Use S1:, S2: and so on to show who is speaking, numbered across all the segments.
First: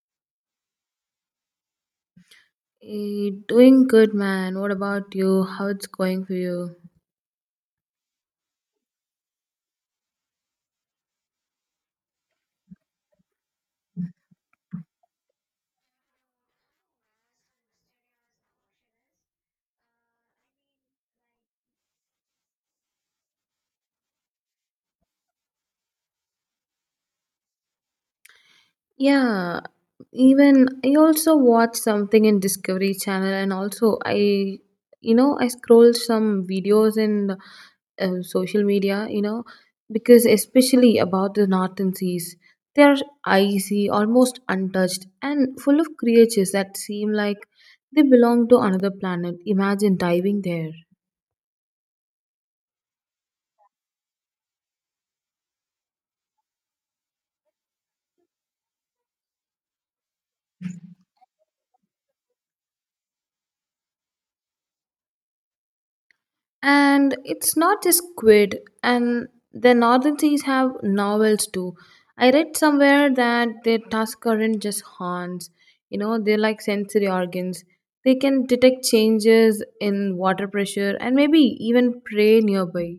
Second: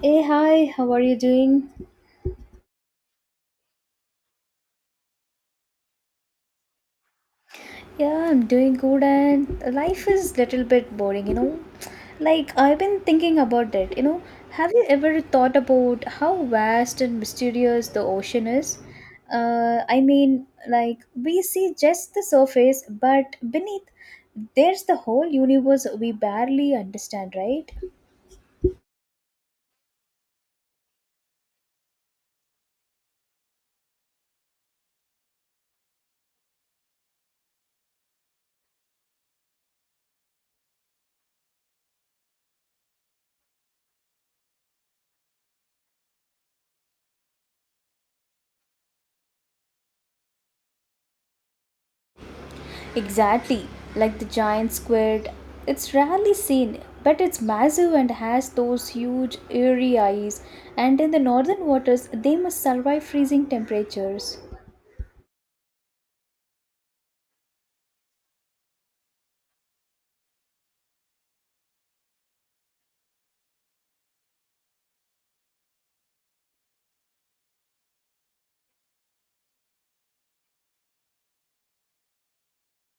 S1: Hey, hi, how are you doing?
S2: Hey, doing good, man. What about you? How it's going for you?
S1: Yeah, I'm doing good and life is little bit boring, you know. Like I've been thinking about it, you know. Have you ever thought about how vast and mysterious the ocean is? I mean, like we see just the surface, but beneath there's the whole universe we barely understand, right?
S2: Yeah, even I also watched something in Discovery Channel, and also I, you know, I scrolled some videos in social media, you know, because especially about the northern seas, they are icy, almost untouched, and full of creatures that seem like they belong to another planet. Imagine diving there.
S1: Exactly, like the giant squid. It's rarely seen, but it's massive and has those huge, eerie eyes. And in the northern waters, they must survive freezing temperatures.
S2: And it's not just quid, and the northern seas have novels too. I read somewhere that their tusks aren't just horns, you know, they're like sensory organs. They can detect changes in water pressure and maybe even prey nearby.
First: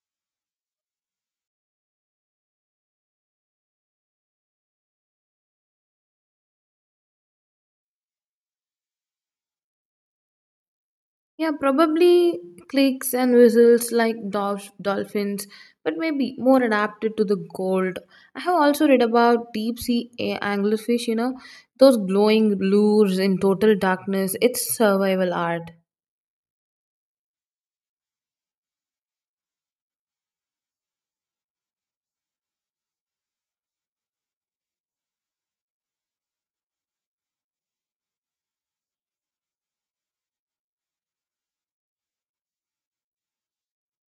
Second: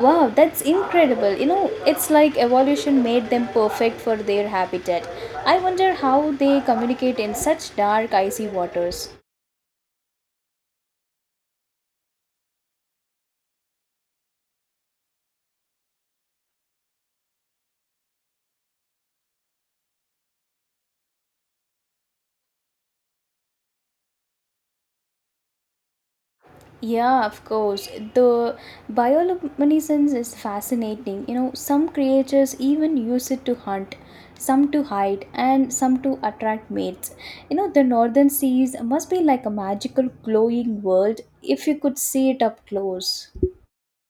S1: Wow, that's incredible. You know, it's like evolution made them perfect for their habitat. I wonder how they communicate in such dark, icy waters.
S2: Yeah, probably clicks and whistles like dolphins, but maybe more adapted to the cold. I have also read about deep sea anglerfish, you know, those glowing lures in total darkness. It's survival art.
S1: Yeah, of course. The bioluminescence is fascinating. You know, some creatures even use it to hunt, some to hide, and some to attract mates. You know, the northern seas must be like a magical glowing world if you could see it up close.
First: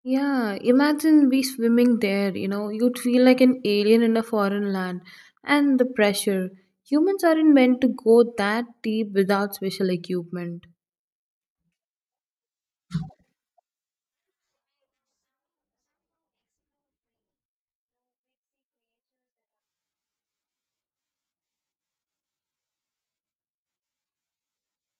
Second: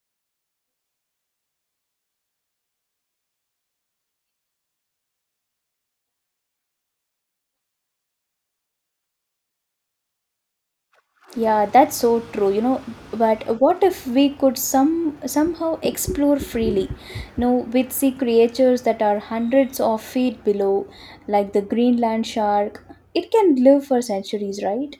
S2: Yeah, imagine we swimming there, you know, you'd feel like an alien in a foreign land. And the pressure. Humans aren't meant to go that deep without special equipment.
S1: Yeah, that's so true, you know. But what if we could somehow explore freely? You know, we'd see creatures that are hundreds of feet below, like the Greenland shark. It can live for centuries, right?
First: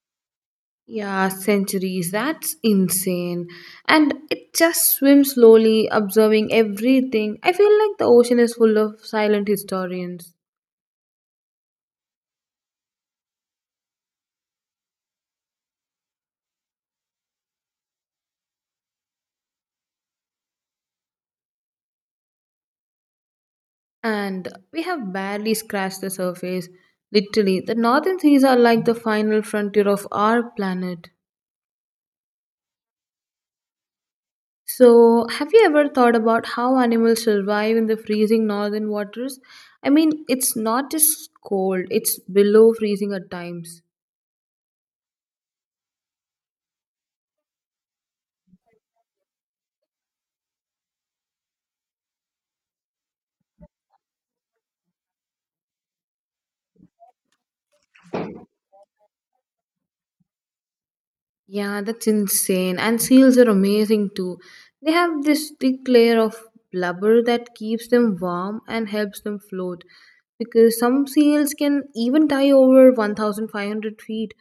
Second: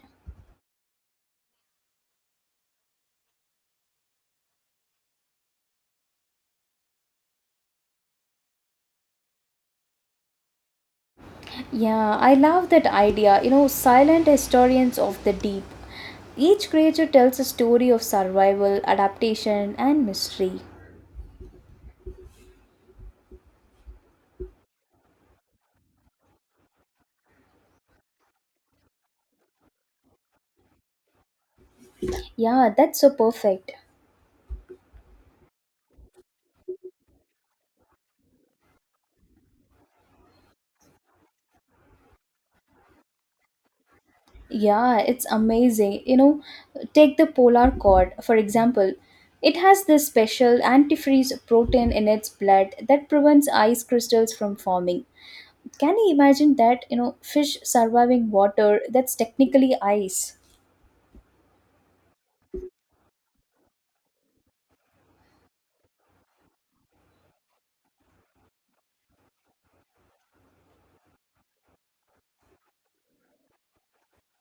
S2: Yeah, centuries. That's insane. And it just swims slowly, observing everything. I feel like the ocean is full of silent historians.
S1: Yeah, I love that idea. You know, silent historians of the deep. Each creature tells a story of survival, adaptation, and mystery.
S2: And we have barely scratched the surface. Literally, the northern seas are like the final frontier of our planet.
S1: Yeah, that's so perfect.
S2: So, have you ever thought about how animals survive in the freezing northern waters? I mean, it's not just cold, it's below freezing at times.
S1: Yeah, it's amazing. You know, take the polar cord, for example. It has this special antifreeze protein in its blood that prevents ice crystals from forming. Can you imagine that, you know, fish surviving water that's technically ice?
S2: Yeah, that's insane. And seals are amazing too. They have this thick layer of blubber that keeps them warm and helps them float. Because some seals can even dive over 1,500 feet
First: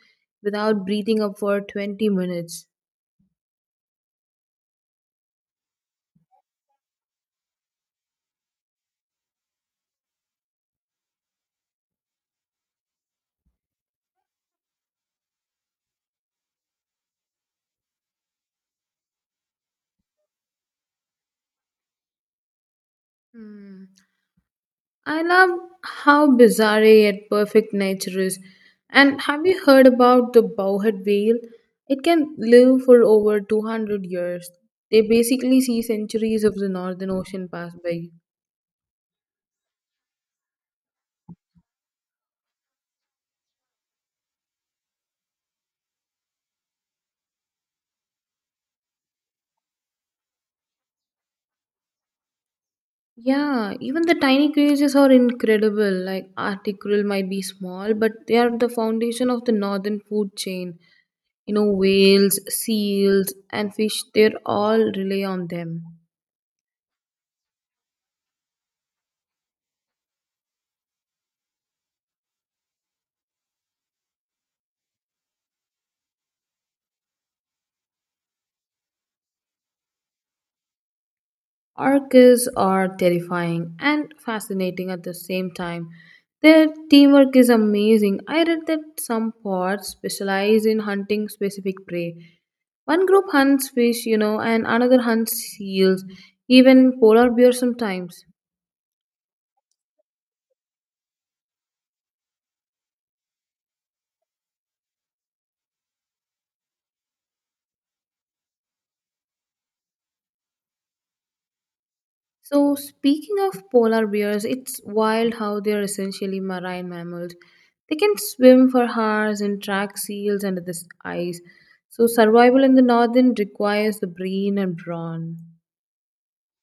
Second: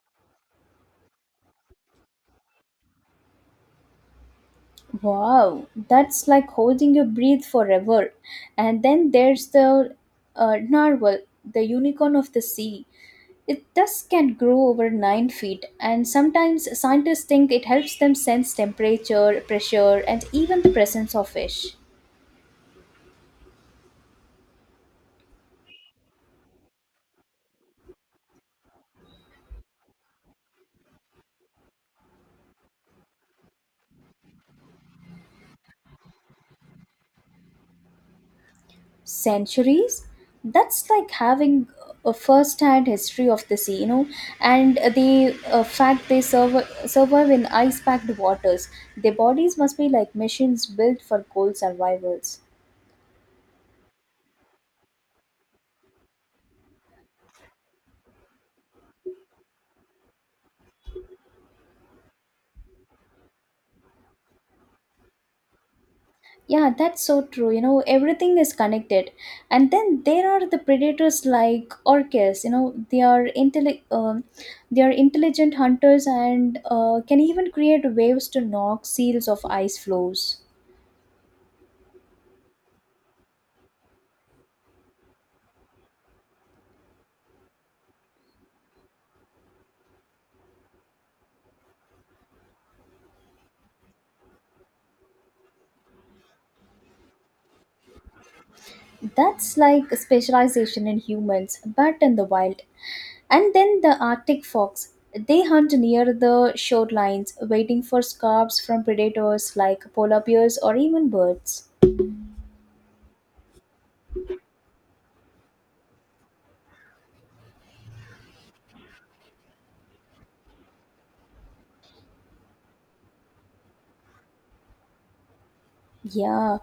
S2: without breathing up for 20 minutes.
S1: Wow, that's like holding your breath forever. And then there's the narwhal, the unicorn of the sea. It thus can grow over 9 feet, and sometimes scientists think it helps them sense temperature, pressure, and even the presence of fish.
S2: Hmm. I love how bizarre yet perfect nature is. And have you heard about the bowhead whale? It can live for over 200 years. They basically see centuries of the Northern Ocean pass by.
S1: Centuries? That's like having a first hand history of the sea, you know. And the fact they survive in ice packed waters, their bodies must be like machines built for cold survivals.
S2: Yeah, even the tiny creatures are incredible. Like Arctic krill might be small, but they are the foundation of the northern food chain. You know, whales, seals, and fish, they all rely on them.
S1: Yeah, that's so true. You know, everything is connected. And then there are the predators like orcas. You know, they are intelligent hunters and can even create waves to knock seals off ice floes.
S2: Orcas are terrifying and fascinating at the same time. Their teamwork is amazing. I read that some pods specialize in hunting specific prey. One group hunts fish, you know, and another hunts seals, even polar bears sometimes.
S1: That's like a specialization in humans, but in the wild. And then the Arctic fox. They hunt near the shorelines, waiting for scabs from predators like polar bears or even birds.
S2: So, speaking of polar bears, it's wild how they're essentially marine mammals. They can swim for hours and track seals under the ice. So, survival in the northern requires the brain and brawn.
S1: Yeah,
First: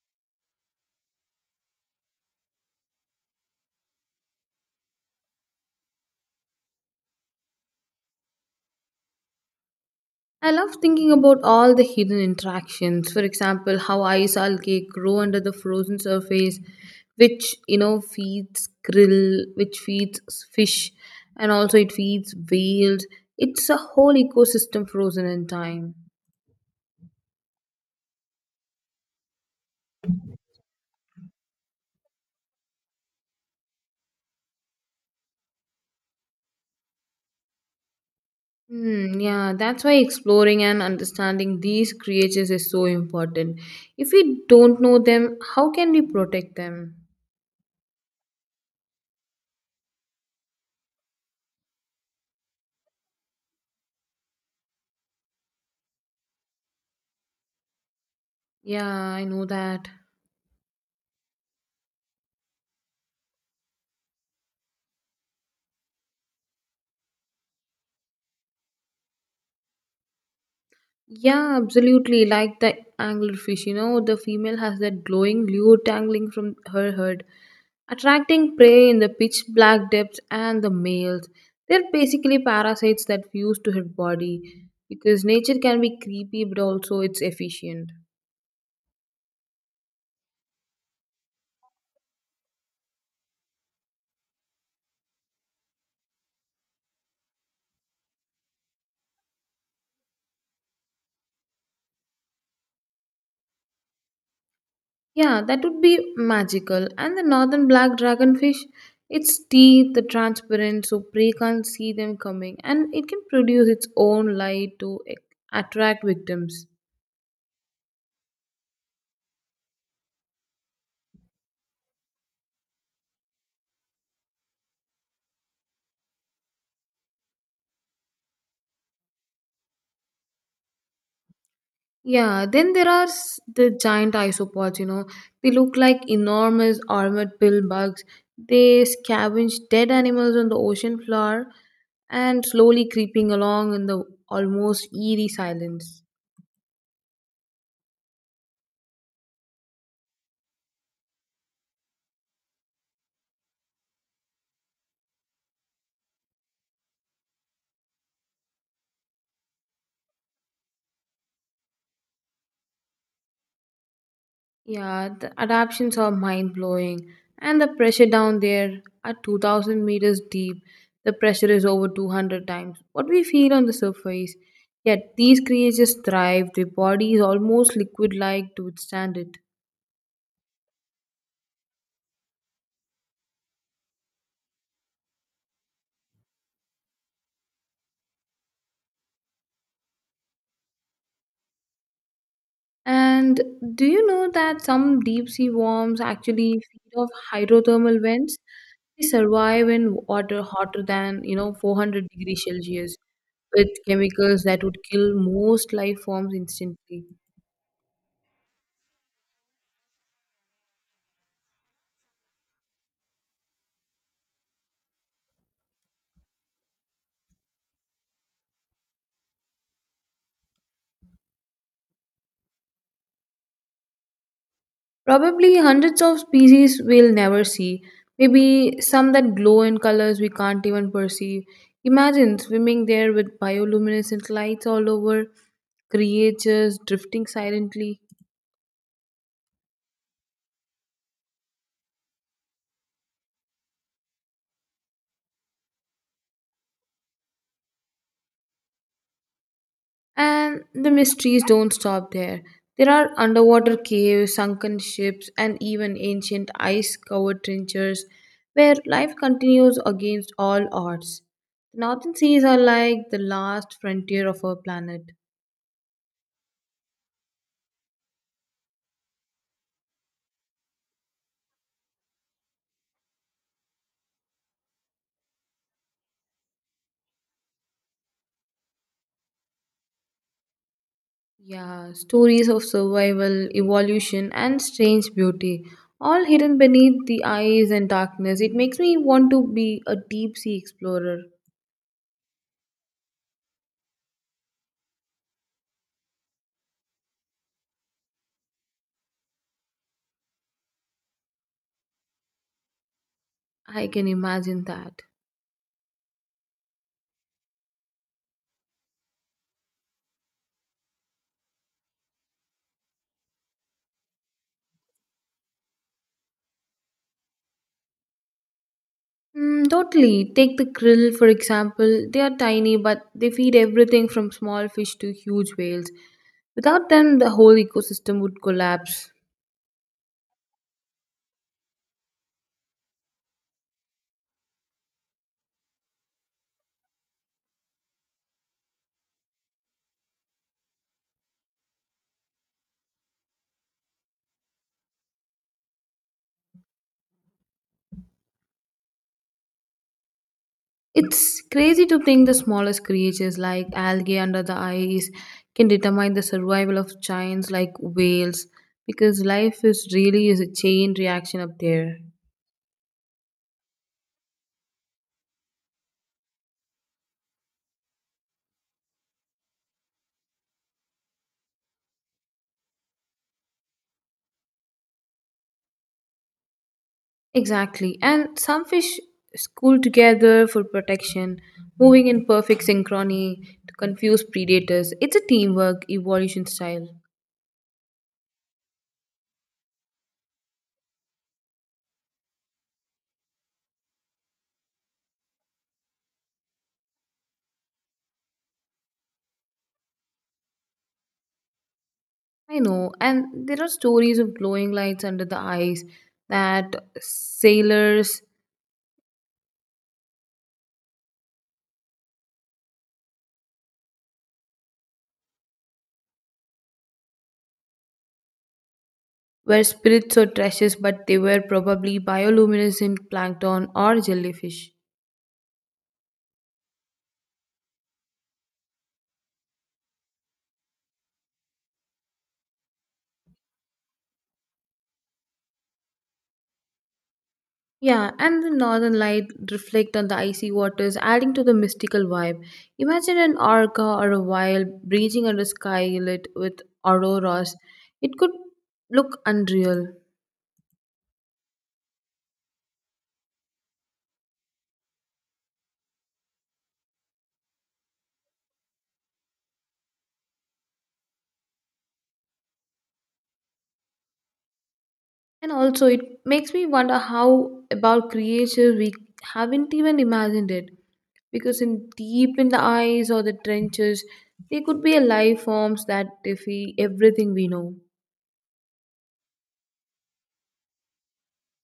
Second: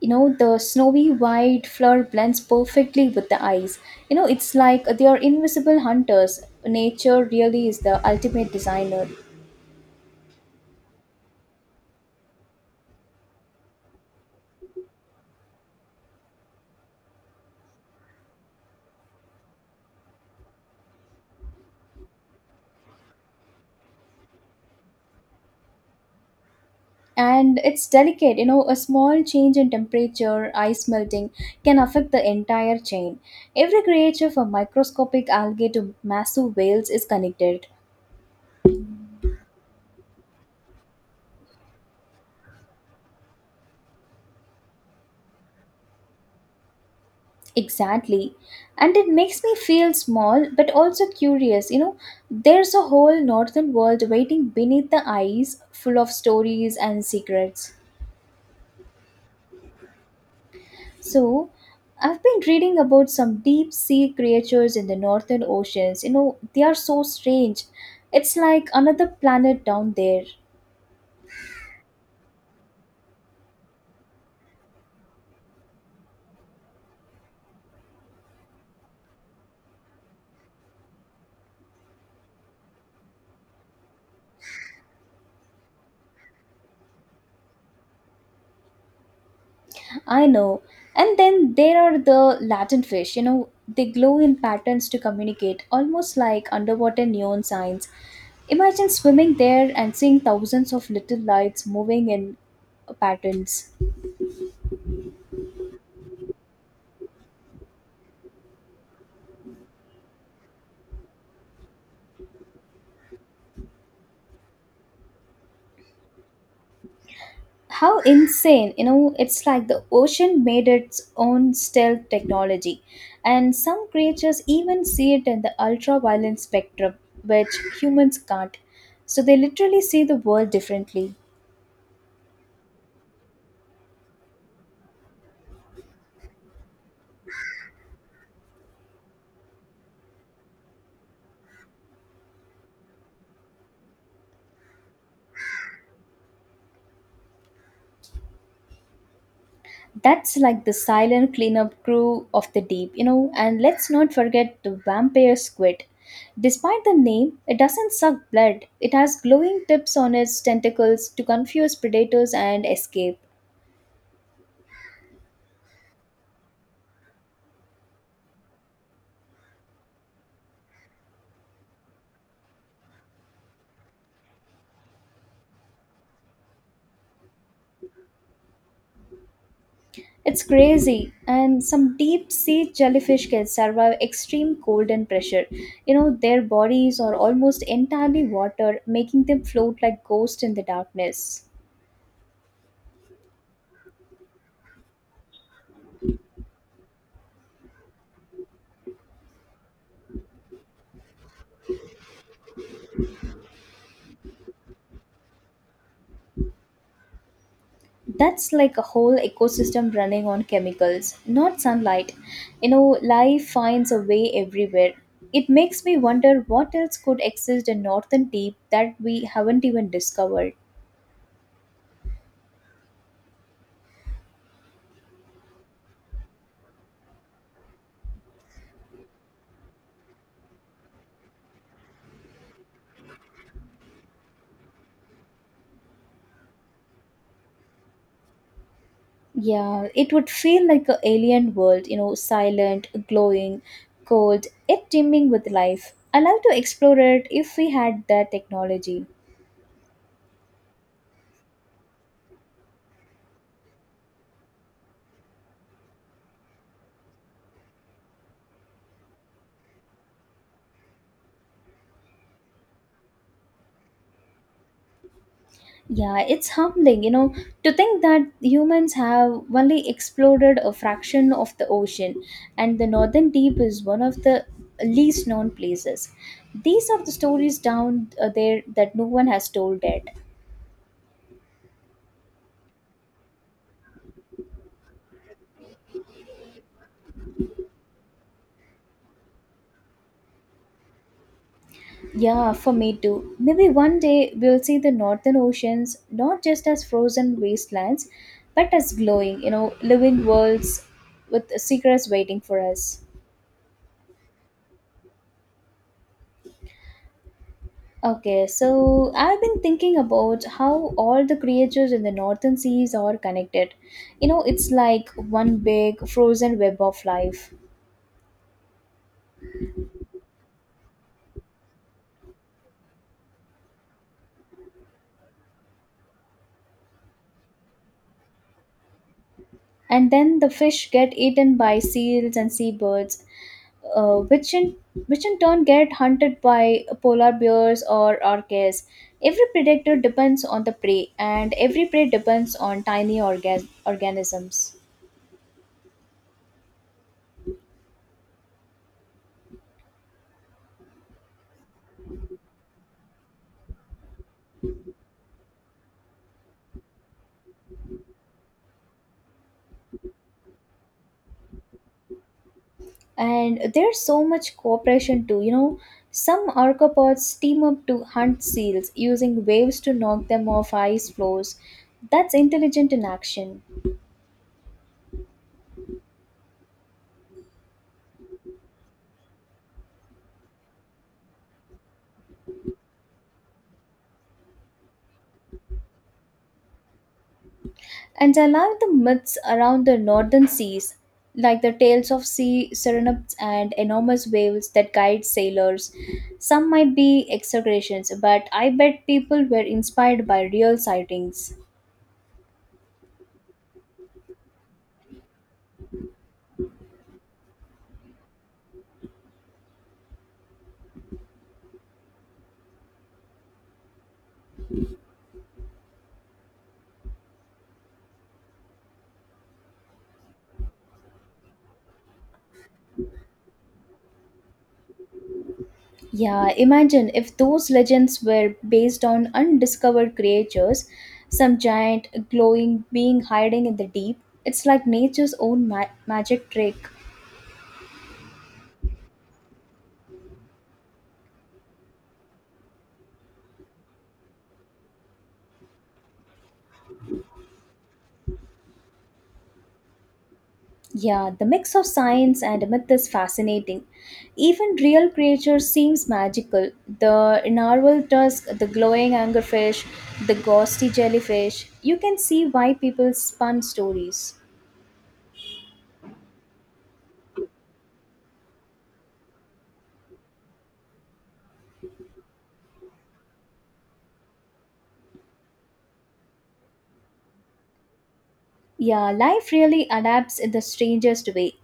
S1: you know, the snowy white floor blends perfectly with the ice. You know, it's like they are invisible hunters. Nature really is the ultimate designer.
S2: I love thinking about all the hidden interactions. For example, how ice algae grow under the frozen surface, which you know feeds krill, which feeds fish, and also it feeds whales. It's a whole ecosystem frozen in time.
S1: And it's delicate, you know, a small change in temperature, ice melting, can affect the entire chain. Every creature from microscopic algae to massive whales is connected.
S2: Hmm. Yeah, that's why exploring and understanding these creatures is so important. If we don't know them, how can we protect them?
S1: Exactly. And it makes me feel small but also curious. You know, there's a whole northern world waiting beneath the ice, full of stories and secrets.
S2: Yeah, I know that.
S1: So, I've been reading about some deep sea creatures in the northern oceans. You know, they are so strange. It's like another planet down there.
S2: Yeah, absolutely. Like the anglerfish, you know, the female has that glowing lure dangling from her head, attracting prey in the pitch black depths, and the males. They're basically parasites that fuse to her body because nature can be creepy, but also it's efficient.
S1: I know. And then there are the Latin fish, you know, they glow in patterns to communicate, almost like underwater neon signs. Imagine swimming there and seeing thousands of little lights moving in patterns.
S2: Yeah, that would be magical. And the northern black dragonfish, its teeth are transparent so prey can't see them coming, and it can produce its own light to attract victims.
S1: How insane, you know, it's like the ocean made its own stealth technology. And some creatures even see it in the ultraviolet spectrum, which humans can't. So they literally see the world differently.
S2: Yeah, then there are the giant isopods, you know. They look like enormous armored pill bugs. They scavenge dead animals on the ocean floor and slowly creeping along in the almost eerie silence.
S1: That's like the silent cleanup crew of the deep, you know. And let's not forget the vampire squid. Despite the name, it doesn't suck blood. It has glowing tips on its tentacles to confuse predators and escape.
S2: Yeah, the adaptations are mind blowing, and the pressure down there at 2,000 meters deep, the pressure is over 200 times what we feel on the surface. Yet these creatures thrive, their body is almost liquid like to withstand it.
S1: It's crazy, and some deep sea jellyfish can survive extreme cold and pressure. You know, their bodies are almost entirely water, making them float like ghosts in the darkness.
S2: And do you know that some deep sea worms actually feed off hydrothermal vents? They survive in water hotter than you know 400 degrees Celsius with chemicals that would kill most life forms instantly.
S1: That's like a whole ecosystem running on chemicals not sunlight. You know, life finds a way everywhere. It makes me wonder what else could exist in northern deep that we haven't even discovered.
S2: Probably hundreds of species we'll never see. Maybe some that glow in colors we can't even perceive. Imagine swimming there with bioluminescent lights all over, creatures drifting silently.
S1: Yeah, it would feel like an alien world, you know, silent glowing cold yet teeming with life. I love to explore it if we had the technology.
S2: And the mysteries don't stop there. There are underwater caves, sunken ships, and even ancient ice covered trenches where life continues against all odds. The northern seas are like the last frontier of our planet.
S1: Yeah, it's humbling, you know, to think that humans have only exploded a fraction of the ocean, and the northern deep is one of the least known places. These are the stories down there that no one has told yet.
S2: Yeah, stories of survival, evolution, and strange beauty, all hidden beneath the ice and darkness. It makes me want to be a deep sea explorer.
S1: Yeah, for me too. Maybe one day we'll see the northern oceans not just as frozen wastelands, but as glowing, you know, living worlds with secrets waiting for us.
S2: I can imagine that.
S1: Okay, so I've been thinking about how all the creatures in the northern seas are connected. You know, it's like one big frozen web of life.
S2: Mm, totally. Take the krill, for example. They are tiny, but they feed everything from small fish to huge whales. Without them, the whole ecosystem would collapse.
S1: And then the fish get eaten by seals and seabirds, uh, which in which in turn get hunted by polar bears or orcas. Every predator depends on the prey, and every prey depends on organisms.
S2: It's crazy to think the smallest creatures like algae under the ice can determine the survival of giants like whales because life is really is a chain reaction up there.
S1: And there's so much cooperation too, you know, some arthropods team up to hunt seals using waves to knock them off ice floes. That's intelligent in action.
S2: Exactly. And some fish school together for protection, moving in perfect synchrony to confuse predators. It's a teamwork evolution style.
S1: And I love the myths around the northern seas, like the tales of sea serenaps and enormous whales that guide sailors. Some might be exaggerations, but I bet people were inspired by real sightings.
S2: I know. And there are stories of glowing lights under the ice that sailors were spirits or trashes, but they were probably bioluminescent plankton or jellyfish.
S1: Yeah, imagine if those legends were based on undiscovered creatures, some giant glowing being hiding in the deep. It's like nature's own magic trick.
S2: Yeah, and the northern light reflect on the icy waters, adding to the mystical vibe. Imagine an orca or a whale breaching under sky lit with auroras. It could look unreal.
S1: Yeah, the mix of science and myth is fascinating. Even real creatures seems magical. The narwhal tusk, the glowing anglerfish, the ghosty jellyfish. You can see why people spun stories.
S2: And also, it makes me wonder how about creatures we haven't even imagined it. Because in deep in the ice or the trenches, there could be a life forms that defy everything we know.
S1: Yeah, life really adapts in the strangest way.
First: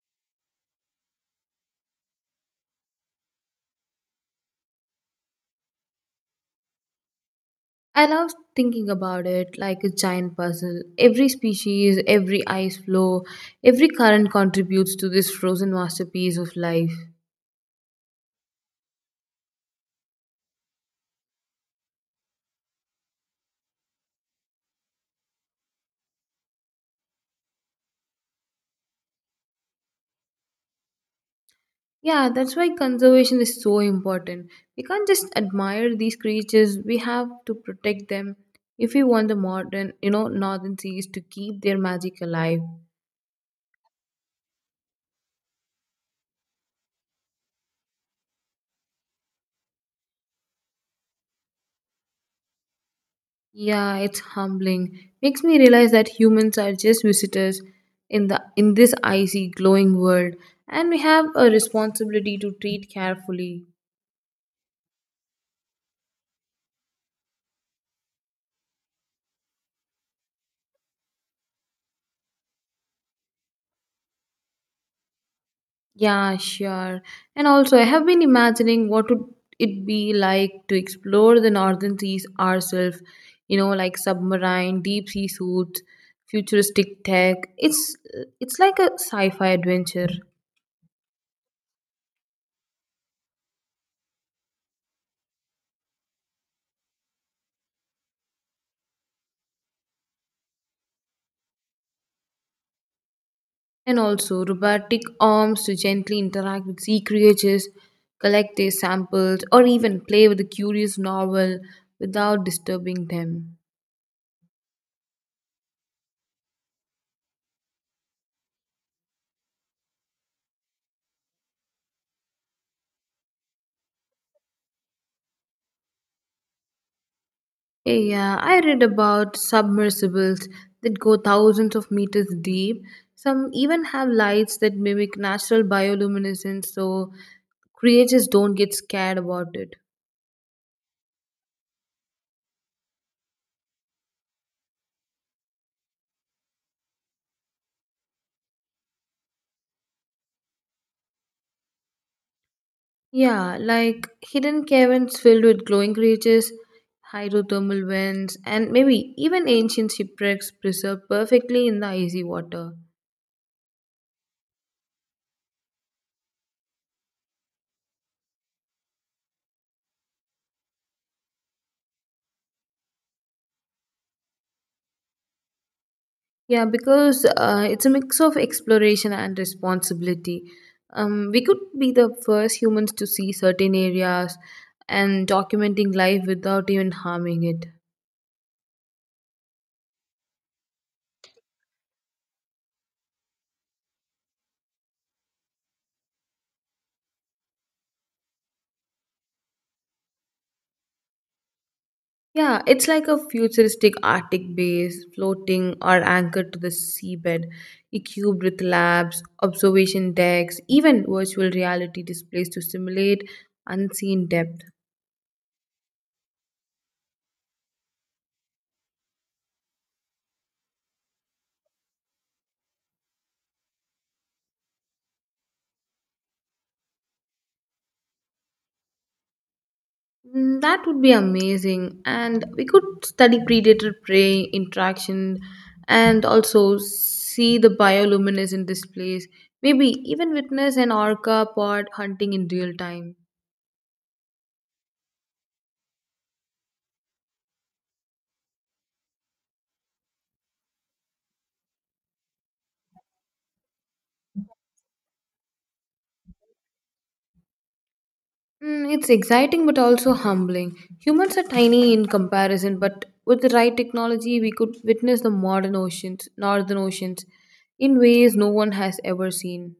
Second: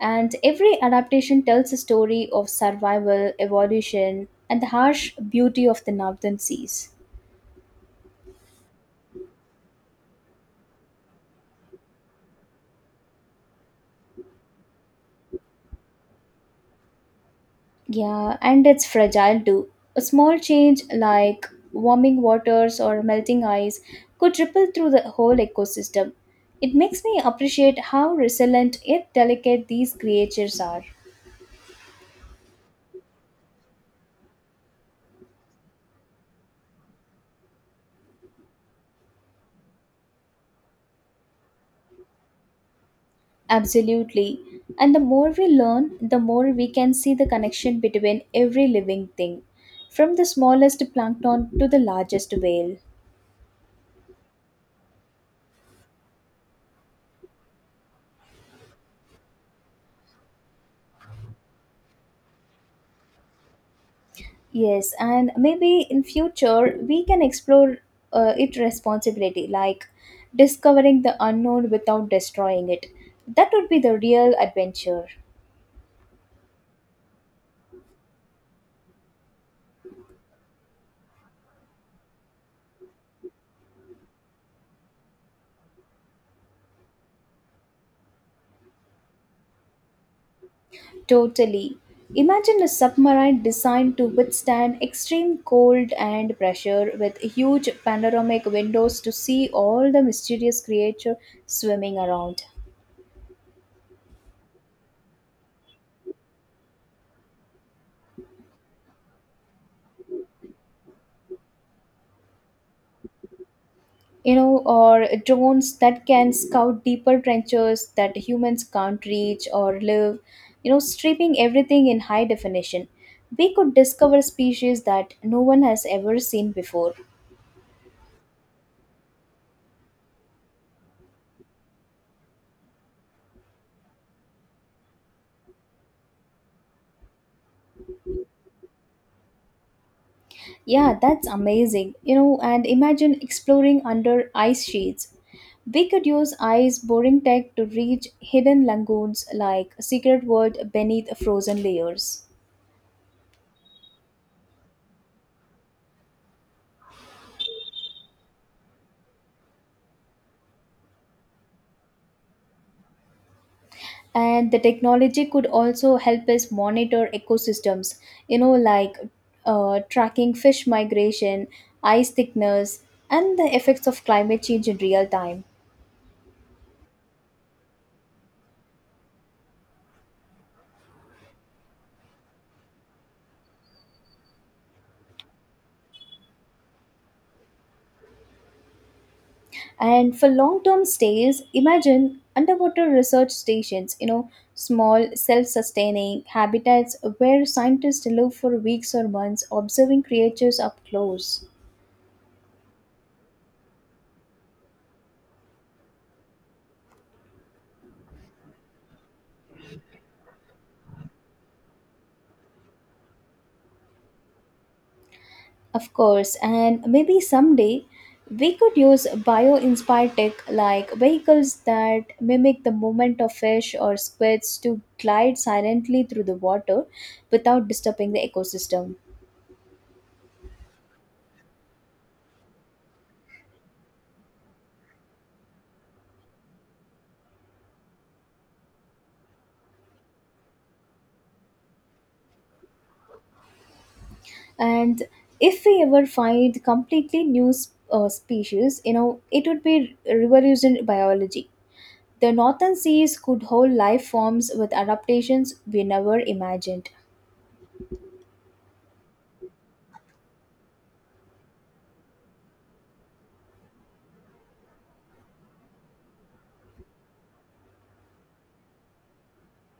S1: And every adaptation tells a story of survival, evolution, and the harsh beauty of the northern seas.
S2: I love thinking about it like a giant puzzle. Every species, every ice flow, every current contributes to this frozen masterpiece of life.
S1: Yeah, and it's fragile too. A small change like warming waters or melting ice could ripple through the whole ecosystem. It makes me appreciate how resilient yet delicate these creatures are.
S2: Yeah, that's why conservation is so important. We can't just admire these creatures, we have to protect them if we want the modern, you know, northern seas to keep their magic alive.
S1: Absolutely. And the more we learn, the more we can see the connection between every living thing, from the smallest plankton to the largest whale.
S2: Yeah, it's humbling. Makes me realize that humans are just visitors in the in this icy glowing world and we have a responsibility to treat carefully.
S1: Yes, and maybe in future we can explore it responsibility, like discovering the unknown without destroying it. That would be the real adventure.
S2: Yeah, sure. And also, I have been imagining what would it be like to explore the northern seas ourselves, you know, like submarine, deep sea suits, futuristic tech. It's like a sci-fi adventure.
S1: Totally. Imagine a submarine designed to withstand extreme cold and pressure with huge panoramic windows to see all the mysterious creatures swimming around.
S2: And also robotic arms to gently interact with sea creatures, collect their samples, or even play with a curious novel without disturbing them.
S1: You know, or drones that can scout deeper trenches that humans can't reach or live, you know, stripping everything in high definition. We could discover species that no one has ever seen before.
S2: Yeah, I read about submersibles that go thousands of meters deep. Some even have lights that mimic natural bioluminescence so creatures don't get scared about it.
S1: Yeah, that's amazing. You know, and imagine exploring under ice sheets. We could use ice boring tech to reach hidden lagoons like a secret world beneath frozen layers.
S2: Yeah, like hidden caverns filled with glowing creatures, hydrothermal vents, and maybe even ancient shipwrecks preserved perfectly in the icy water.
S1: And the technology could also help us monitor ecosystems, you know, like tracking fish migration, ice thickness, and the effects of climate change in real time.
S2: Yeah, because it's a mix of exploration and responsibility. We could be the first humans to see certain areas and documenting life without even harming it.
S1: And for long term stays, imagine underwater research stations, you know, small self sustaining habitats where scientists live for weeks or months observing creatures up close.
S2: Yeah, it's like a futuristic Arctic base floating or anchored to the seabed, equipped with labs, observation decks, even virtual reality displays to simulate unseen depth.
S1: Of course, and maybe someday we could use bio inspired tech like vehicles that mimic the movement of fish or squids to glide silently through the water without disturbing the ecosystem.
S2: Mm, that would be amazing. And we could study predator prey interaction and also see the bioluminescent displays. Maybe even witness an orca pod hunting in real time.
S1: And if we ever find completely species, you know, it would be revolution biology. The northern seas could hold life forms with adaptations we never imagined.
S2: Mm, it's exciting but also humbling. Humans are tiny in comparison, but with the right technology, we could witness the modern oceans, northern oceans, in ways no one has ever seen.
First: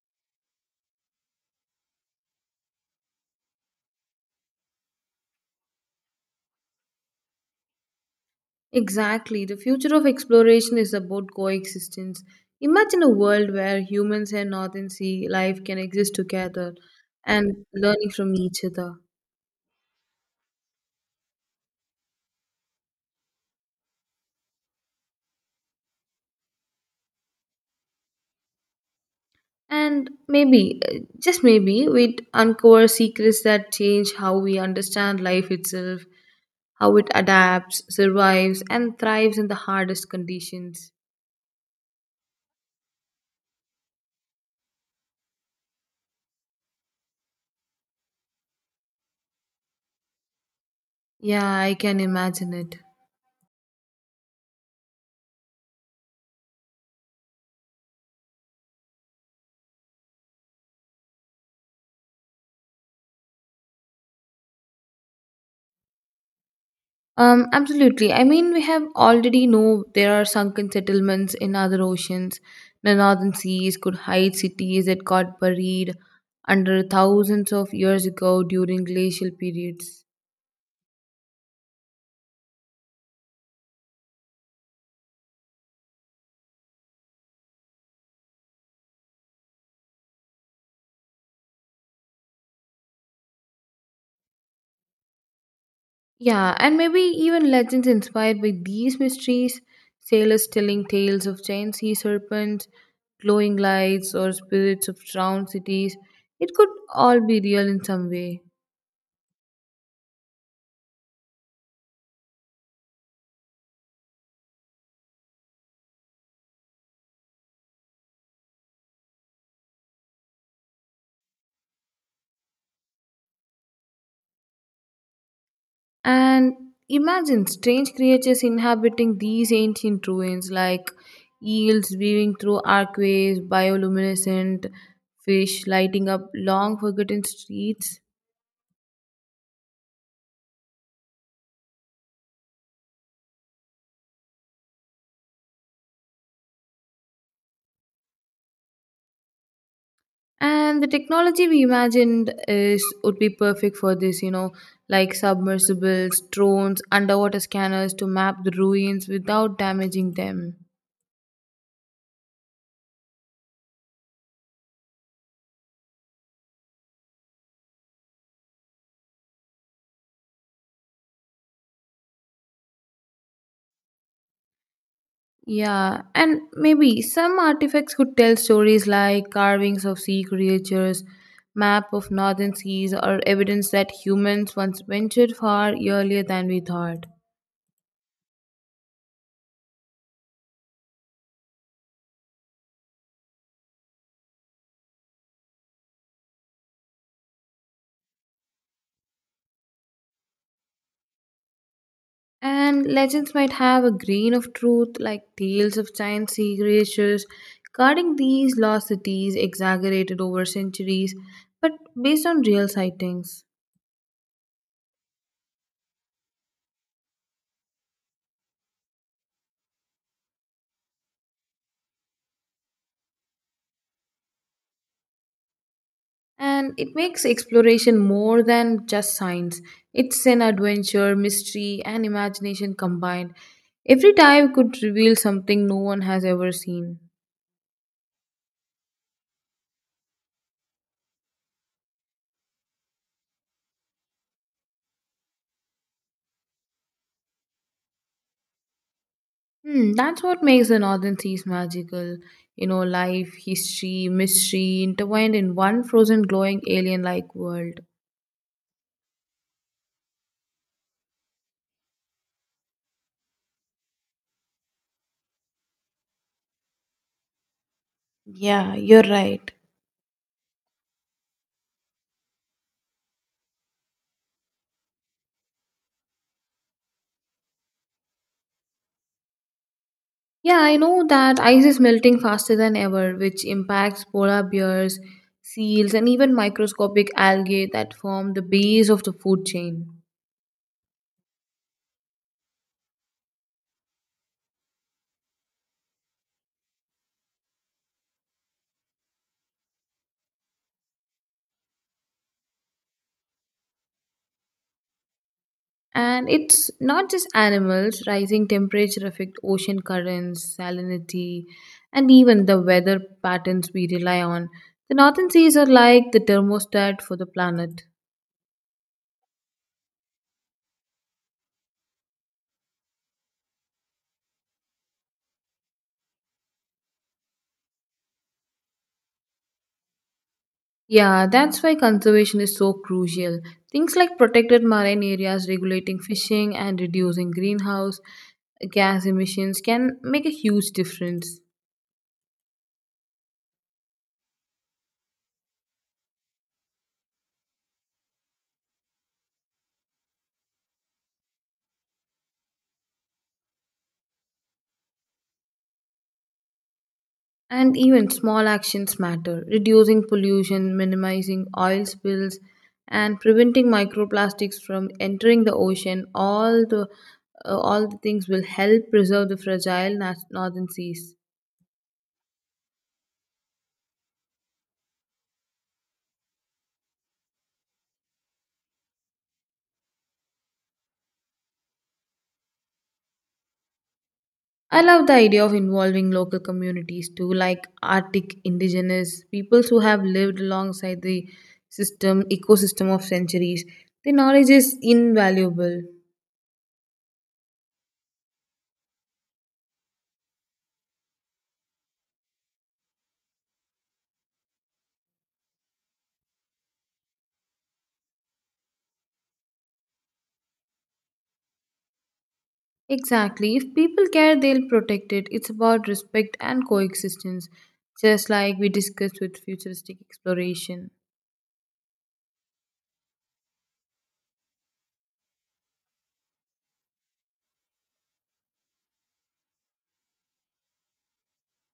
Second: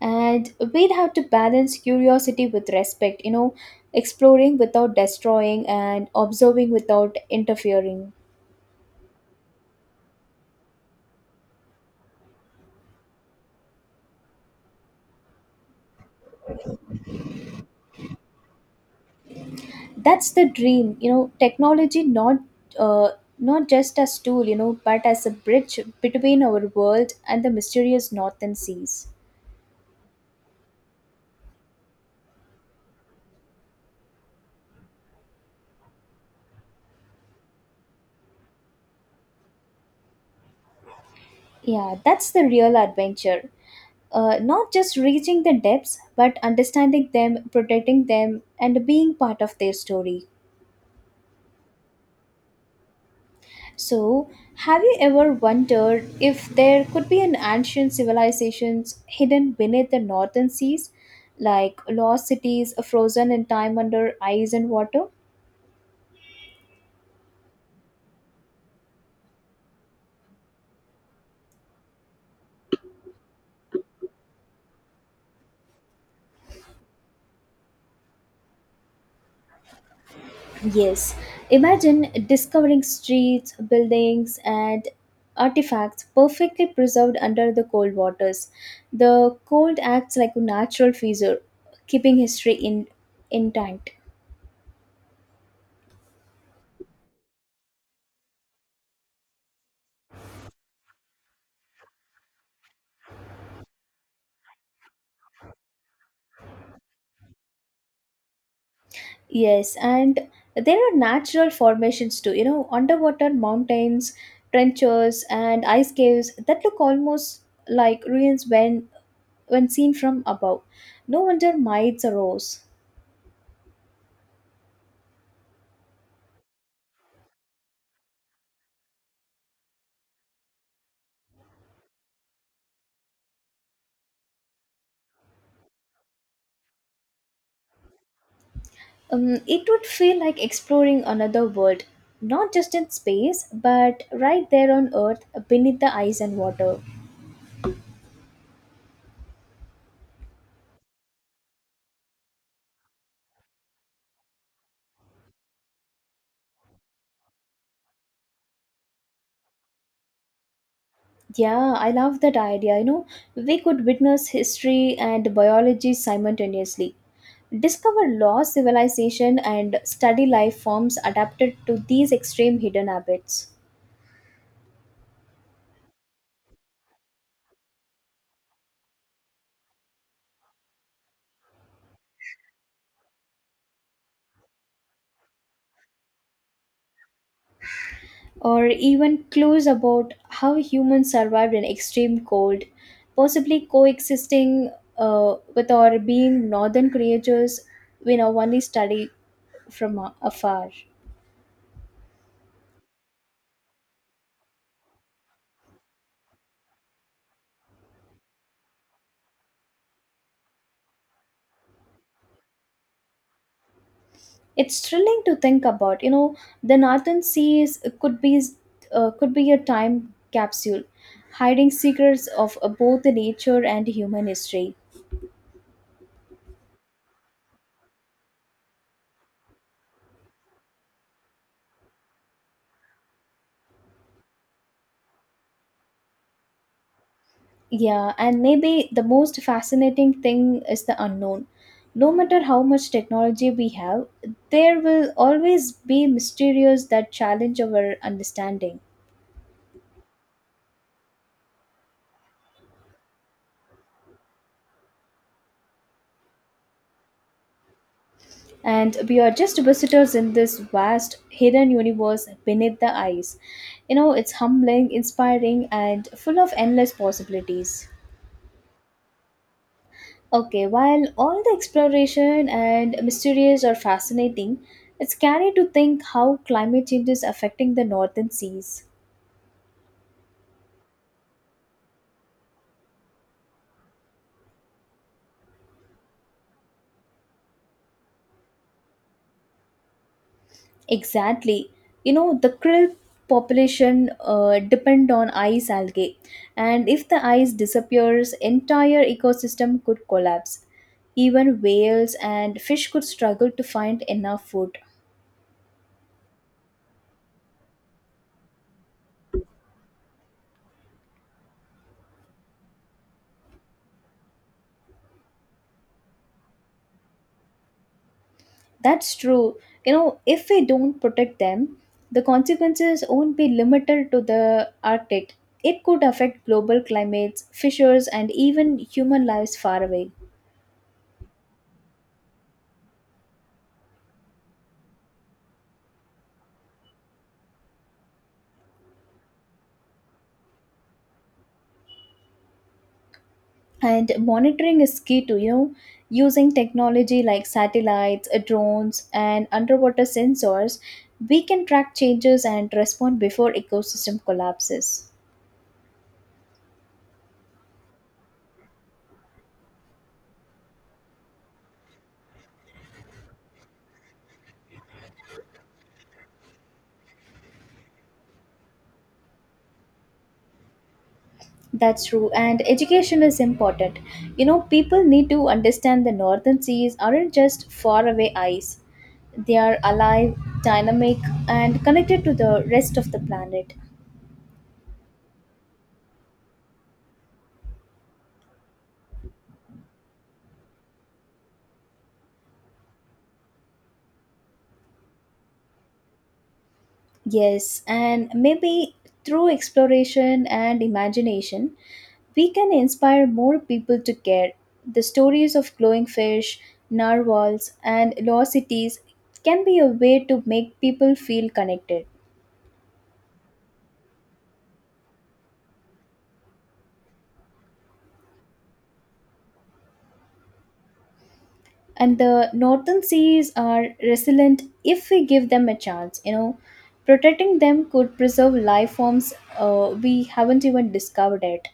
S1: And we'd have to balance curiosity with respect, you know, exploring without destroying and observing without interfering.
S2: Exactly. The future of exploration is about coexistence. Imagine a world where humans and northern sea life can exist together and learning from each other.
S1: That's the dream, you know, technology not uh, not just as tool, you know, but as a bridge between our world and the mysterious northern seas.
S2: And maybe, just maybe, we'd uncover secrets that change how we understand life itself, how it adapts, survives, and thrives in the hardest conditions.
S1: Yeah, that's the real adventure. Not just reaching the depths, but understanding them, protecting them, and being part of their story.
S2: Yeah, I can imagine it.
S1: So, have you ever wondered if there could be an ancient civilizations hidden beneath the northern seas, like lost cities frozen in time under ice and water?
S2: Absolutely. I mean, we have already know there are sunken settlements in other oceans. The northern seas could hide cities that got buried under thousands of years ago during glacial periods.
S1: Yes, imagine discovering streets, buildings, and artifacts perfectly preserved under the cold waters. The cold acts like a natural freezer, keeping history in intact.
S2: Yeah, and maybe even legends inspired by these mysteries, sailors telling tales of giant sea serpents, glowing lights, or spirits of drowned cities. It could all be real in some way.
S1: Yes, and there are natural formations too. You know, underwater mountains, trenches, and ice caves that look almost like ruins when seen from above. No wonder myths arose.
S2: And imagine strange creatures inhabiting these ancient ruins like eels weaving through archways, bioluminescent fish lighting up long forgotten streets.
S1: It would feel like exploring another world, not just in space, but right there on Earth beneath the ice and water.
S2: And the technology we imagined is would be perfect for this, you know, like submersibles, drones, underwater scanners to map the ruins without damaging them.
S1: Yeah, I love that idea. You know, we could witness history and biology simultaneously, discover lost civilization, and study life forms adapted to these extreme hidden habits.
S2: Yeah, and maybe some artifacts could tell stories like carvings of sea creatures, map of northern seas, or evidence that humans once ventured far earlier than we thought.
S1: Or even clues about how humans survived in extreme cold, possibly coexisting with or being northern creatures we now only study from afar.
S2: And legends might have a grain of truth, like tales of giant sea creatures guarding these lost cities exaggerated over centuries, but based on real sightings.
S1: It's thrilling to think about. You know, the northern seas could be a time capsule, hiding secrets of both the nature and human history.
S2: And it makes exploration more than just science. It's an adventure, mystery, and imagination combined. Every dive could reveal something no one has ever seen.
S1: Yeah, and maybe the most fascinating thing is the unknown. No matter how much technology we have, there will always be mysterious that challenge our understanding.
S2: Hmm, that's what makes the Northern Seas magical. You know, life, history, mystery intertwined in one frozen, glowing alien like world.
S1: And we are just visitors in this vast hidden universe beneath the ice. It's humbling, inspiring, and full of endless possibilities.
S2: Yeah, you're right.
S1: Okay, while all the exploration and mysteries are fascinating, it's scary to think how climate change is affecting the northern seas.
S2: Yeah, I know that ice is melting faster than ever, which impacts polar bears, seals, and even microscopic algae that form the base of the food chain.
S1: Exactly. The krill population depend on ice algae, and if the ice disappears, entire ecosystem could collapse. Even whales and fish could struggle to find enough food.
S2: And it's not just animals, rising temperature affect ocean currents, salinity, and even the weather patterns we rely on. The northern seas are like the thermostat for the planet.
S1: That's true. If we don't protect them, the consequences won't be limited to the Arctic. It could affect global climates, fishers, and even human lives far away.
S2: Yeah, that's why conservation is so crucial. Things like protected marine areas, regulating fishing, and reducing greenhouse gas emissions can make a huge difference.
S1: And monitoring is key to using technology like satellites, drones, and underwater sensors. We can track changes and respond before ecosystem collapses.
S2: And even small actions matter. Reducing pollution, minimizing oil spills, and preventing microplastics from entering the ocean all the things will help preserve the fragile northern seas.
S1: That's true, and education is important. People need to understand the northern seas aren't just faraway ice. They are alive, dynamic, and connected to the rest of the planet.
S2: I love the idea of involving local communities too, like Arctic indigenous peoples who have lived alongside the system ecosystem of centuries. Their knowledge is invaluable.
S1: Yes, and maybe through exploration and imagination, we can inspire more people to care. The stories of glowing fish, narwhals, and lost cities can be a way to make people feel connected.
S2: Exactly. If people care, they'll protect it. It's about respect and coexistence, just like we discussed with futuristic exploration.
S1: And the northern seas are resilient if we give them a chance. Protecting them could preserve life forms we haven't even discovered yet.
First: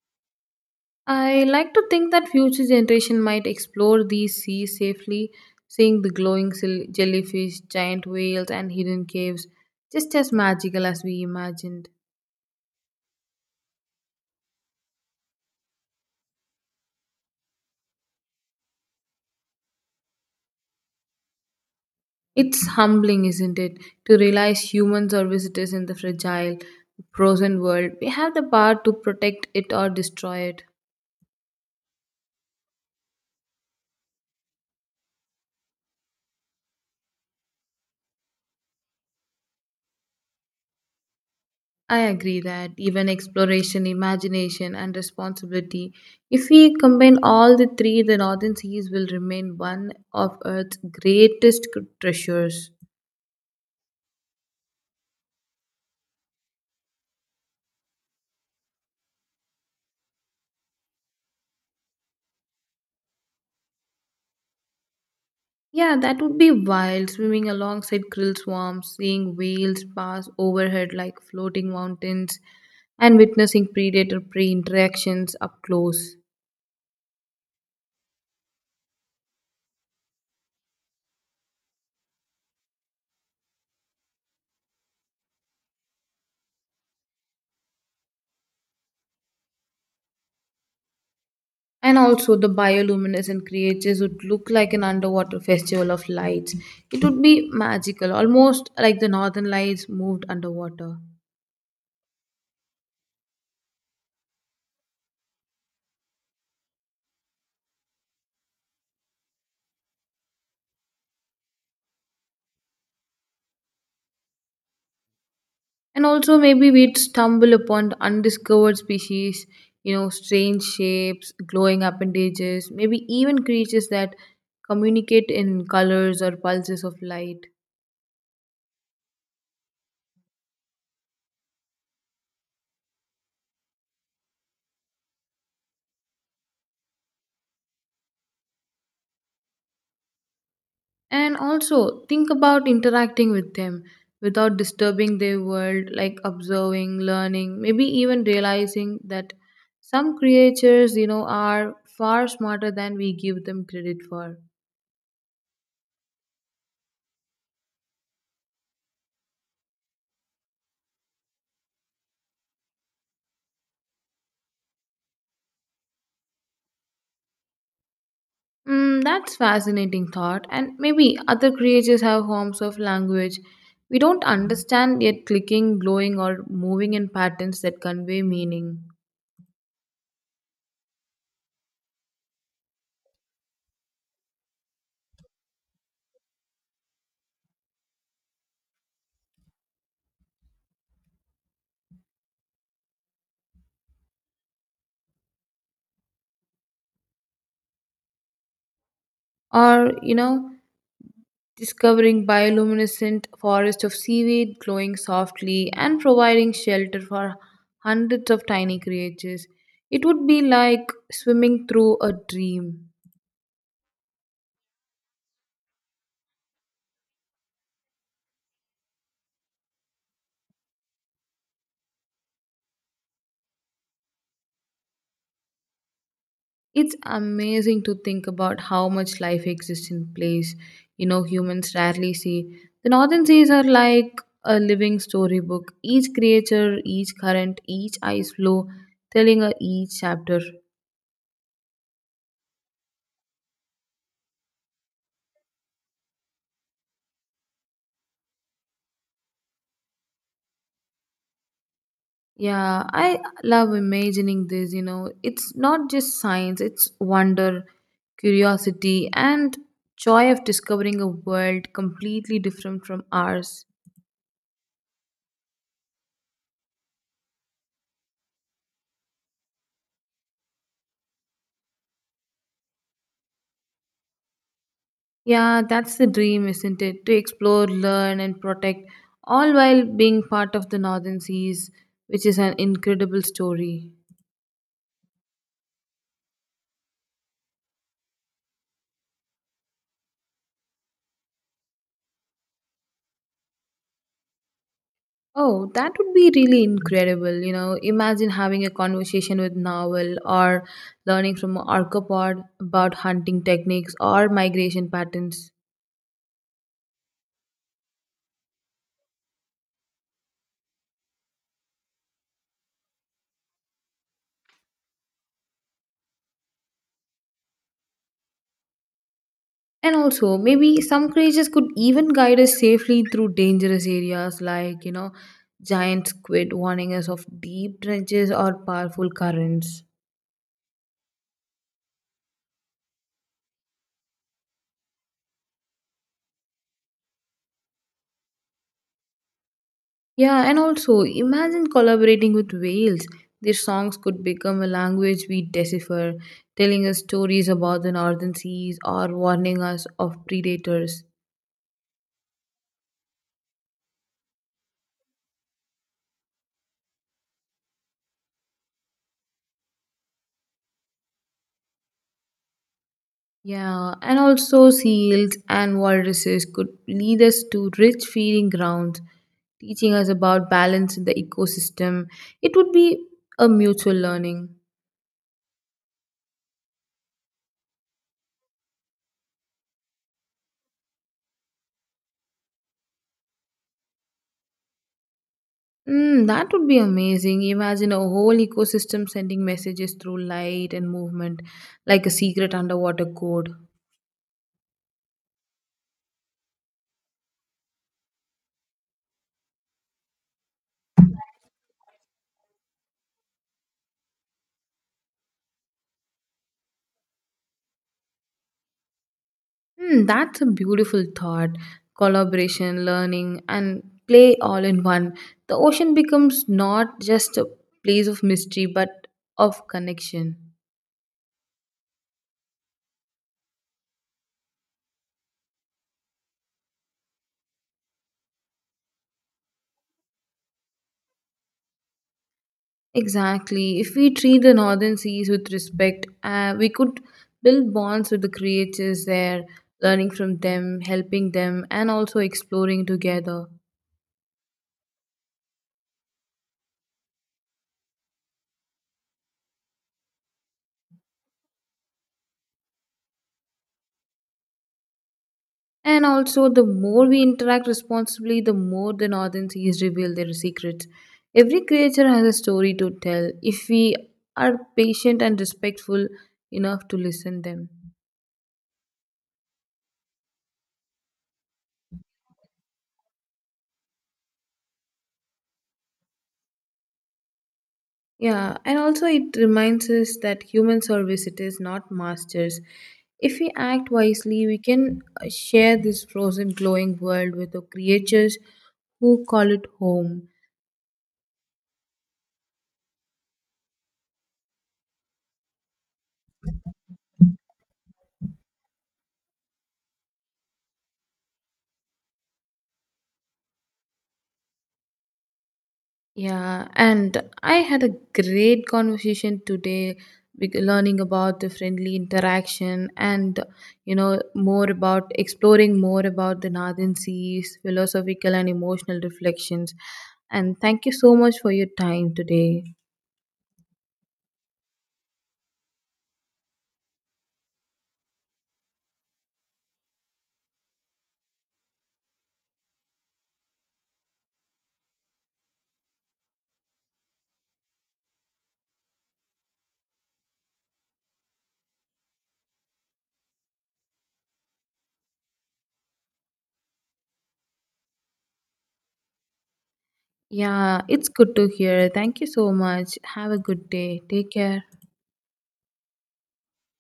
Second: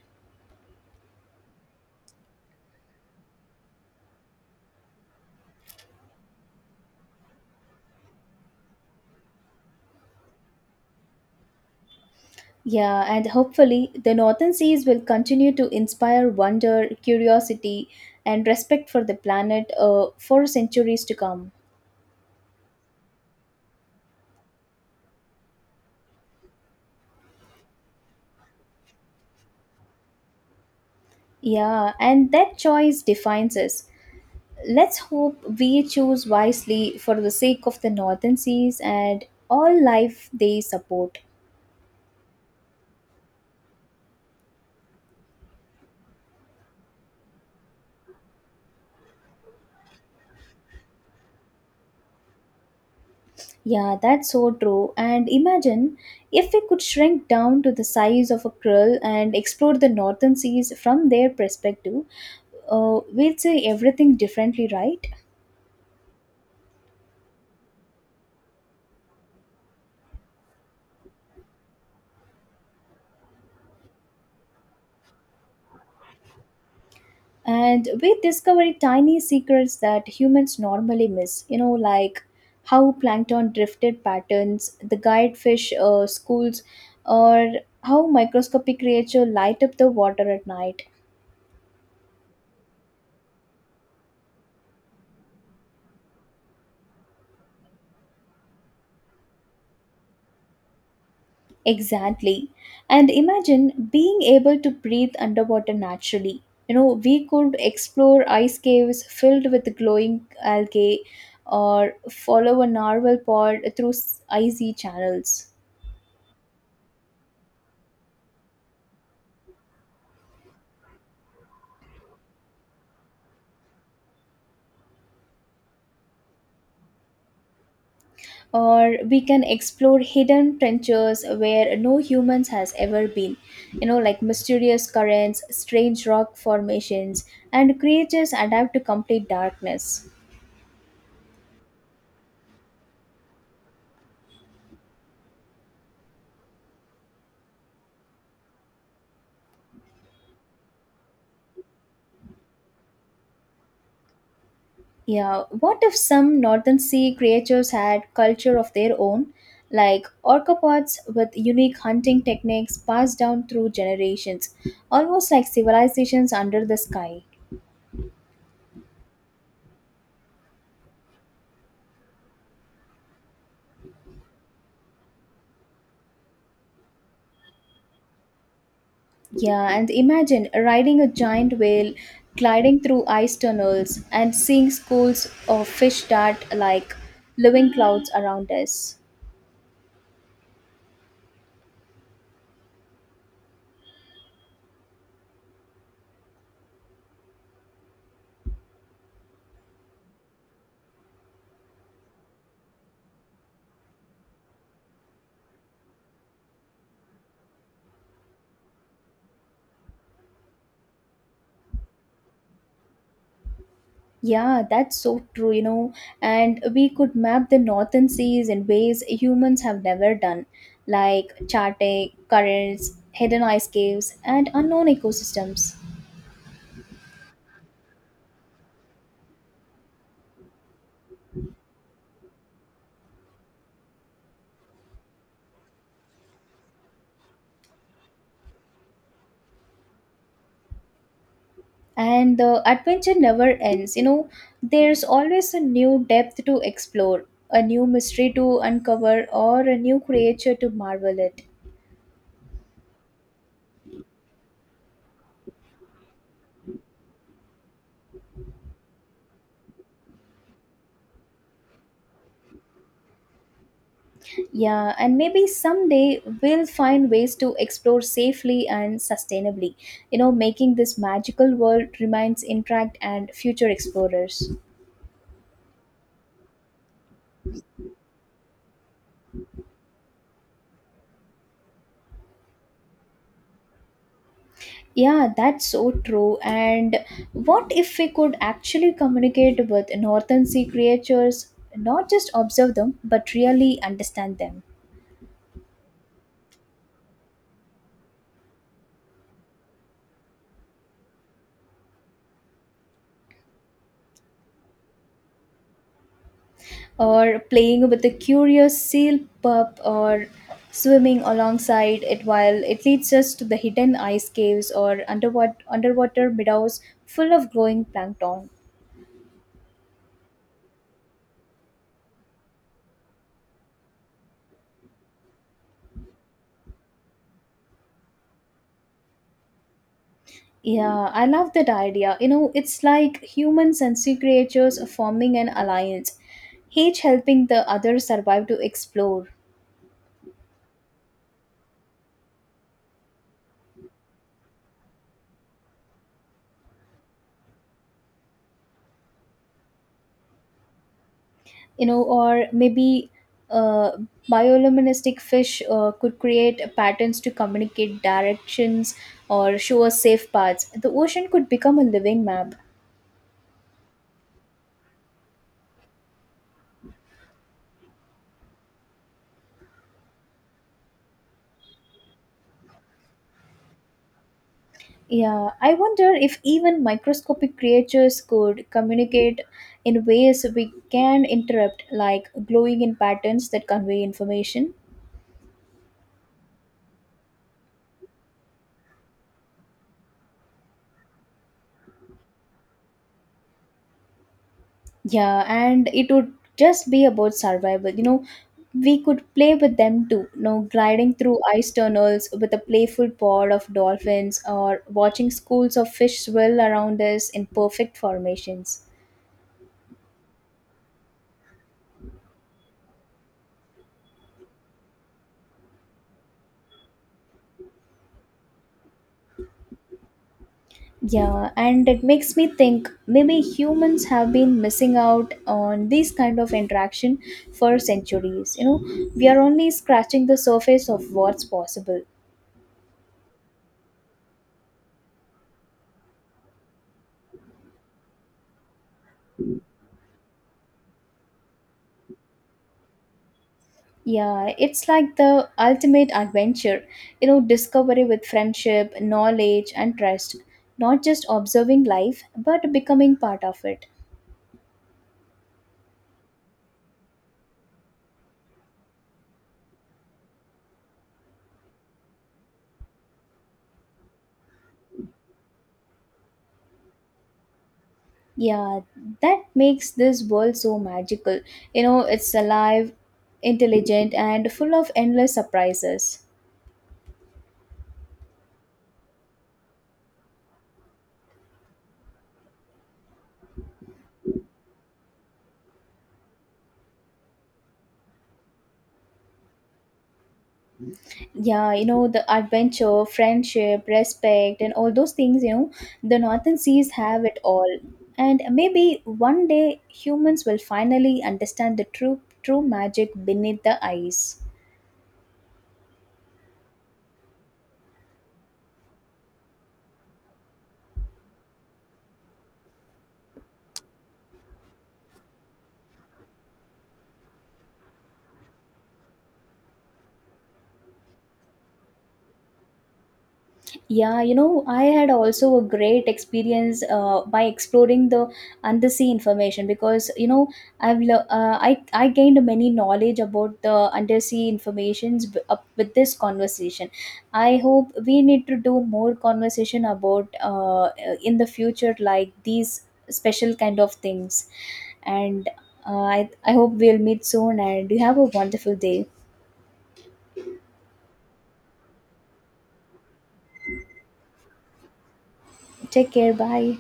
S2: I like to think that future generation might explore these seas safely, seeing the glowing jellyfish, giant whales, and hidden caves, just as magical as we imagined.
S1: Yeah, and hopefully the northern seas will continue to inspire wonder, curiosity, and respect for the planet, for centuries to come.
S2: It's humbling, isn't it, to realize humans are visitors in the fragile, frozen world. We have the power to protect it or destroy it.
S1: Yeah, and that choice defines us. Let's hope we choose wisely for the sake of the northern seas and all life they support.
S2: I agree that even exploration, imagination, and responsibility, if we combine all the three, the Northern Seas will remain one of Earth's greatest treasures.
S1: Yeah, that's so true. And imagine if we could shrink down to the size of a krill and explore the northern seas from their perspective, we'd see everything differently, right?
S2: Yeah, that would be wild swimming alongside krill swarms, seeing whales pass overhead like floating mountains, and witnessing predator prey interactions up close.
S1: And we discover tiny secrets that humans normally miss, like how plankton drifted patterns, the guide fish schools, or how microscopic creature light up the water at night.
S2: And also, the bioluminescent creatures would look like an underwater festival of lights. It would be magical, almost like the northern lights moved underwater.
S1: Exactly. And imagine being able to breathe underwater naturally. We could explore ice caves filled with glowing algae or follow a narwhal pod through icy channels.
S2: And also, maybe we'd stumble upon the undiscovered species, you know, strange shapes, glowing appendages, maybe even creatures that communicate in colors or pulses of light.
S1: Or we can explore hidden trenches where no humans has ever been. Like mysterious currents, strange rock formations, and creatures adapt to complete darkness.
S2: And also, think about interacting with them without disturbing their world, like observing, learning, maybe even realizing that some creatures, you know, are far smarter than we give them credit for.
S1: Yeah, what if some northern sea creatures had culture of their own, like orcopods with unique hunting techniques passed down through generations, almost like civilizations under the sky?
S2: Mm, that's fascinating thought. And maybe other creatures have forms of language we don't understand yet clicking, glowing, or moving in patterns that convey meaning.
S1: Yeah, and imagine riding a giant whale, gliding through ice tunnels, and seeing schools of fish dart like living clouds around us.
S2: Or, you know, discovering bioluminescent forests of seaweed glowing softly and providing shelter for hundreds of tiny creatures. It would be like swimming through a dream.
S1: Yeah, that's so true, And we could map the northern seas in ways humans have never done, like charting currents, hidden ice caves, and unknown ecosystems.
S2: It's amazing to think about how much life exists in place, you know, humans rarely see. The northern seas are like a living storybook. Each creature, each current, each ice flow telling a each chapter.
S1: And the adventure never ends, There's always a new depth to explore, a new mystery to uncover, or a new creature to marvel at.
S2: Yeah, I love imagining this, you know. It's not just science, it's wonder, curiosity, and joy of discovering a world completely different from ours.
S1: Yeah, and maybe someday we'll find ways to explore safely and sustainably, making this magical world remains intact and future explorers.
S2: Yeah, that's the dream, isn't it? To explore, learn, and protect, all while being part of the Northern Seas, which is an incredible story.
S1: Yeah, that's so true. And what if we could actually communicate with northern sea creatures, not just observe them, but really understand them?
S2: Oh, that would be really incredible. You know, imagine having a conversation with Novel or learning from arthropod about hunting techniques or migration patterns.
S1: Or playing with a curious seal pup or swimming alongside it while it leads us to the hidden ice caves or underwater meadows full of glowing plankton.
S2: And also, maybe some creatures could even guide us safely through dangerous areas like, you know, giant squid warning us of deep trenches or powerful currents.
S1: Yeah, I love that idea. It's like humans and sea creatures forming an alliance, each helping the other survive to explore.
S2: Yeah, and also imagine collaborating with whales. Their songs could become a language we decipher, telling us stories about the northern seas or warning us of predators.
S1: You know, or maybe uh, bioluminescent fish could create patterns to communicate directions or show us safe paths. The ocean could become a living map.
S2: Yeah, and also seals and walruses could lead us to rich feeding grounds, teaching us about balance in the ecosystem. It would be a mutual learning.
S1: Yeah, I wonder if even microscopic creatures could communicate in ways we can interrupt, like glowing in patterns that convey information.
S2: Mm, that would be amazing. Imagine a whole ecosystem sending messages through light and movement, like a secret underwater code.
S1: Yeah, and it would just be about survival. We could play with them too. Gliding through ice tunnels with a playful pod of dolphins or watching schools of fish swirl around us in perfect formations.
S2: Hmm, that's a beautiful thought. Collaboration, learning, and play all in one. The ocean becomes not just a place of mystery, but of connection.
S1: Yeah, and it makes me think maybe humans have been missing out on these kind of interaction for centuries. We are only scratching the surface of what's possible.
S2: Exactly. If we treat the northern seas with respect, we could build bonds with the creatures there, learning from them, helping them, and also exploring together.
S1: Yeah, it's like the ultimate adventure, discovery with friendship, knowledge, and trust. Not just observing life, but becoming part of it.
S2: And also, the more we interact responsibly, the more the northern seas reveal their secrets. Every creature has a story to tell if we are patient and respectful enough to listen them.
S1: Yeah, that makes this world so magical. It's alive, intelligent, and full of endless surprises.
S2: Yeah, and also it reminds us that humans are visitors, not masters. If we act wisely, we can share this frozen, glowing world with the creatures who call it home.
S1: Yeah, the adventure, friendship, respect, and all those things, the northern seas have it all. And maybe one day humans will finally understand the true magic beneath the ice.
S2: Yeah, and I had a great conversation today with learning about the friendly interaction and you know more about exploring more about the Northern Seas philosophical and emotional reflections. And thank you so much for your time today.
S1: Yeah, I had also a great experience by exploring the undersea information, because I've I gained many knowledge about the undersea informations up with this conversation. I hope we need to do more conversation about in the future, like these special kind of things, and I hope we'll meet soon. And you have a wonderful day.
S2: Yeah, it's good to hear. Thank you so much. Have a good day. Take care.
S1: Take care. Bye.